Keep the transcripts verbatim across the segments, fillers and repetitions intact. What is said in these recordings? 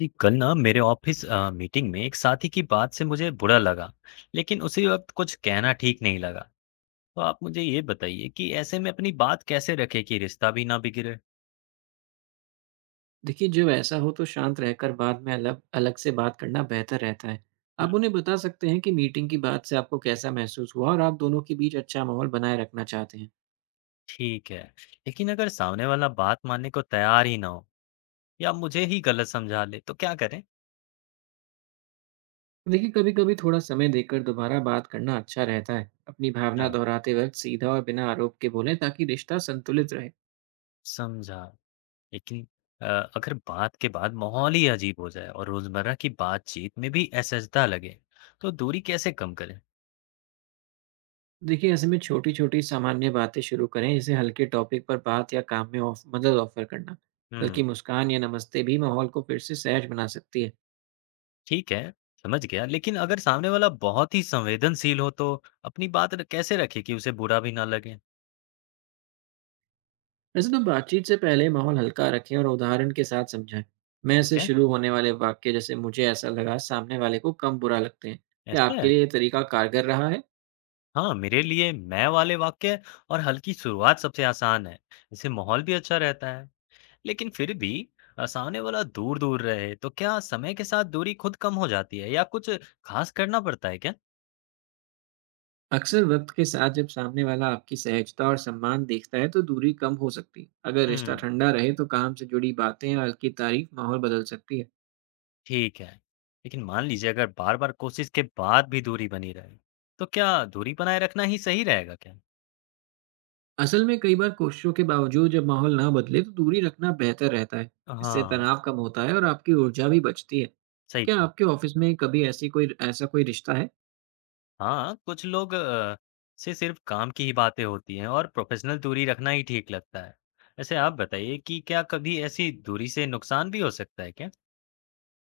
जी, कल ना मेरे ऑफिस अ, मीटिंग में एक साथी की बात से मुझे बुरा लगा। लेकिन उसी वक्त कुछ कहना ठीक नहीं लगा। तो आप मुझे ये बताइए कि ऐसे में अपनी बात कैसे रखें कि रिश्ता भी ना बिगड़े। देखिए जब ऐसा हो तो शांत रहकर बाद में अलग अलग से बात करना बेहतर रहता है। हम्म। आप उन्हें बता सकते हैं कि मीटिंग की बात से आपको कैसा महसूस हुआ और आप दोनों के बीच अच्छा माहौल बनाए रखना चाहते हैं। ठीक है, लेकिन अगर सामने वाला बात मानने को तैयार ही ना हो या मुझे ही गलत समझा ले तो क्या करें? देखिए कभी-कभी थोड़ा समय देकर दोबारा बात करना अच्छा रहता है। अपनी भावना हाँ, दोहराते वक्त सीधा और बिना आरोप के बोलें ताकि रिश्ता संतुलित रहे। समझा। लेकिन अ, अगर बात के बाद माहौल ही अजीब हो जाए और रोजमर्रा की बातचीत में भी असहजता लगे तो दूरी कैसे कम करें? देखिए ऐसे में छोटी-छोटी सामान्य बातें शुरू करें जैसे हल्के टॉपिक पर बात या काम में ऑफ मदद ऑफर करना। हम्म। बल्कि मुस्कान या नमस्ते भी माहौल को फिर से सहज बना सकती है। ठीक है, समझ गया। लेकिन अगर सामने वाला बहुत ही संवेदनशील हो तो अपनी बात र कैसे रखे कि उसे बुरा भी ना लगे? वैसे तो बातचीत से पहले माहौल हल्का रखें और उदाहरण के साथ समझाएं। मैं ठीक से है। शुरू होने वाले वाक्य जैसे मुझे ऐसा लगा सामने वाले को कम बुरा लगते हैं। क्या ऐसा है? आपके लिए ये तरीका कारगर रहा है? हाँ, मेरे लिए मैं वाले वाक्य और हल्की शुरुआत सबसे आसान है। इससे माहौल भी अच्छा रहता है। लेकिन फिर भी अ, सामने वाला दूर-दूर रहे तो क्या समय के साथ दूरी खुद कम हो जाती है या कुछ खास करना पड़ता है क्या? अक्सर वक्त के साथ जब सामने वाला आपकी सहजता और सम्मान देखता है तो दूरी कम हो सकती है। अगर रिश्ता हुँ। ठंडा रहे तो काम से जुड़ी बातें और हल्की तारीफ माहौल बदल सकती है। ठीक है। लेकिन मान लीजिए अगर बार-बार कोशिश के बाद भी दूरी बनी रहे, तो क्या दूरी बनाए रखना ही सही रहेगा क्या? असल में कई बार कोशिशों के बावजूद जब माहौल ना बदले तो दूरी रखना बेहतर रहता है। इससे हाँ। तनाव कम होता है और आपकी ऊर्जा भी बचती है। सही क्या कहा। आपके ऑफिस में कभी ऐसी कोई ऐसा कोई रिश्ता है? हाँ, कुछ लोग अ, से सिर्फ काम की ही बातें होती हैं और प्रोफ़ेशनल दूरी रखना ही ठीक लगता है। वैसे आप बताइए कि क्या कभी ऐसी दूरी से नुकसान भी हो सकता है क्या?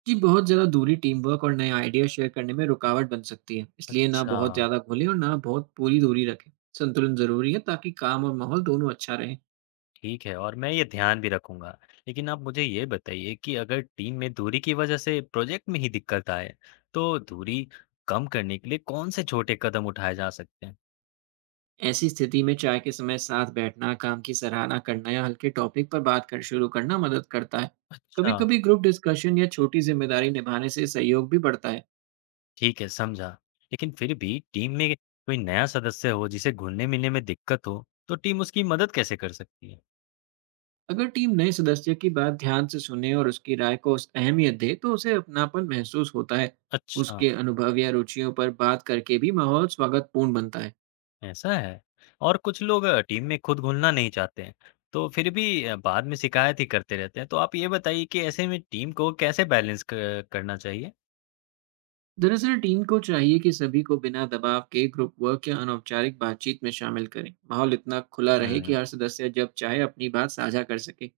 जी, बहुत ज़्यादा दूरी टीम वर्क और नए आइडिया शेयर करने में रुकावट बन सकती है, इसलिए ना अच्छा। बहुत ज़्यादा घुलें और ना बहुत पूरी दूरी रखें। संतुलन ज़रूरी है ताकि काम और माहौल दोनों अच्छा रहे। ठीक है, और मैं ये ध्यान भी रखूँगा। लेकिन आप मुझे ये बताइए कि अगर टीम में दूरी की वजह से प्रोजेक्ट में ही दिक्कत आए, तो दूरी कम करने के लिए कौन से छोटे कदम उठाए जा सकते हैं? ऐसी स्थिति में चाय के समय साथ बैठना, काम की सराहना करना या हल्के टॉपिक पर बात कर शुरू करना मदद करता है। कभी अच्छा। कभी ग्रुप डिस्कशन या छोटी जिम्मेदारी निभाने से सहयोग भी बढ़ता है। ठीक है, समझा। लेकिन फिर भी टीम में कोई नया सदस्य हो जिसे घुलने-मिलने में दिक्कत हो, तो टीम उसकी मदद कैसे कर सकती है? अगर टीम नए सदस्य की बात ध्यान से सुने और उसकी राय को उस अहमियत दे तो उसे अपनापन महसूस होता है। अच्छा। उसके अनुभव या रुचियों पर बात करके भी माहौल स्वागतपूर्ण बनता है। ऐसा है। और कुछ लोग अ, टीम में खुद घुलना नहीं चाहते हैं, तो फिर भी अ, बाद में शिकायत ही करते रहते हैं। तो आप ये बताइए कि ऐसे में टीम को कैसे बैलेंस क करना चाहिए? दरअसल टीम को चाहिए कि सभी को बिना दबाव के ग्रुप वर्क या अनौपचारिक बातचीत में शामिल करें। माहौल इतना खुला रहे हुँ। कि हर सदस्य जब चाहे अपनी बात साझा कर सके।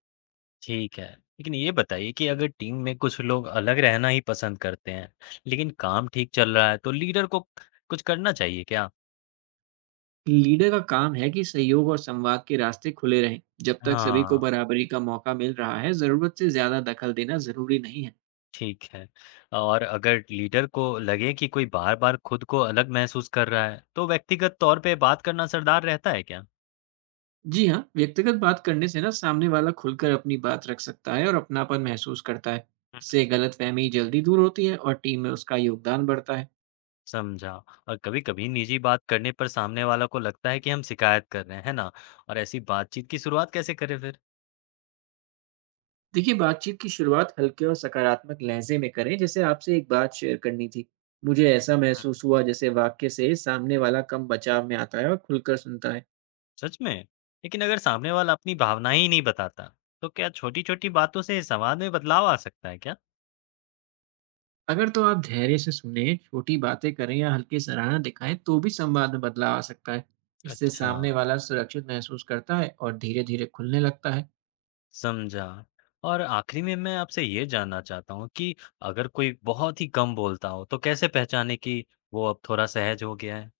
ठीक है। लेकिन ये बताइए कि अगर टीम में कुछ लोग अलग रहना ही पसंद करते हैं, लेकिन काम ठीक चल रहा है, तो लीडर को कुछ करना चाहिए क्या? लीडर का काम है कि सहयोग और संवाद के रास्ते खुले रहें। जब तक सभी को हाँ। बराबरी का मौका मिल रहा है, जरूरत से ज्यादा दखल देना जरूरी नहीं है। ठीक है। और अगर लीडर को लगे कि कोई बार-बार खुद को अलग महसूस कर रहा है, तो व्यक्तिगत तौर पे बात करना असरदार रहता है क्या? जी हाँ, व्यक्तिगत बात करने से ना सामने वाला खुलकर अपनी बात रख सकता है और अपनापन महसूस करता है। हुँ। इससे गलतफहमी जल्दी दूर होती है और टीम में उसका योगदान बढ़ता है। समझा। और कभी-कभी निजी बात करने पर सामने वाला को लगता है कि हम शिकायत कर रहे हैं, है ना? और ऐसी बातचीत की शुरुआत कैसे करें फिर? देखिए, बातचीत की शुरुआत हल्के और सकारात्मक लहज़े में करें, जैसे आपसे एक बात शेयर करनी थी। मुझे ऐसा हुँ। महसूस हुआ जैसे वाक्य से सामने वाला कम बचाव में आता है और खुलकर सुनता है। सच में? लेकिन अगर सामने वाला अपनी भावनाएं ही नहीं बताता, तो क्या छोटी-छोटी बातों से संवाद में बदलाव आ सकता है क्या? अगर तो आप धैर्य से सुनें, छोटी बातें करें या हल्की सराहना दिखाएँ, तो भी संवाद में बदलाव आ सकता है। अच्छा। इससे अच्छा। सामने वाला सुरक्षित महसूस करता है और धीरे-धीरे खुलने लगता है। समझा। और आखिरी में मैं आपसे ये जानना चाहता हूँ कि अगर कोई बहुत ही कम बोलता हो, तो कैसे पहचाने कि वो अब थोड़ा सहज हो गया है?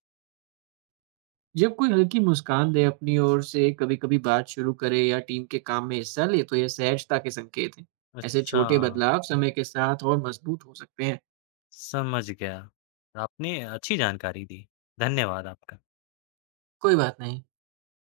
जब कोई हल्की मुस्कान दे अपनी ओर से, कभी-कभी बात शुरू करे या टीम के काम में हिस्सा ले, तो यह सहजता के संकेत हैं। ऐसे अच्छा, छोटे बदलाव समय के साथ और मजबूत हो सकते हैं। समझ गया। आपने अच्छी जानकारी दी। धन्यवाद आपका। कोई बात नहीं।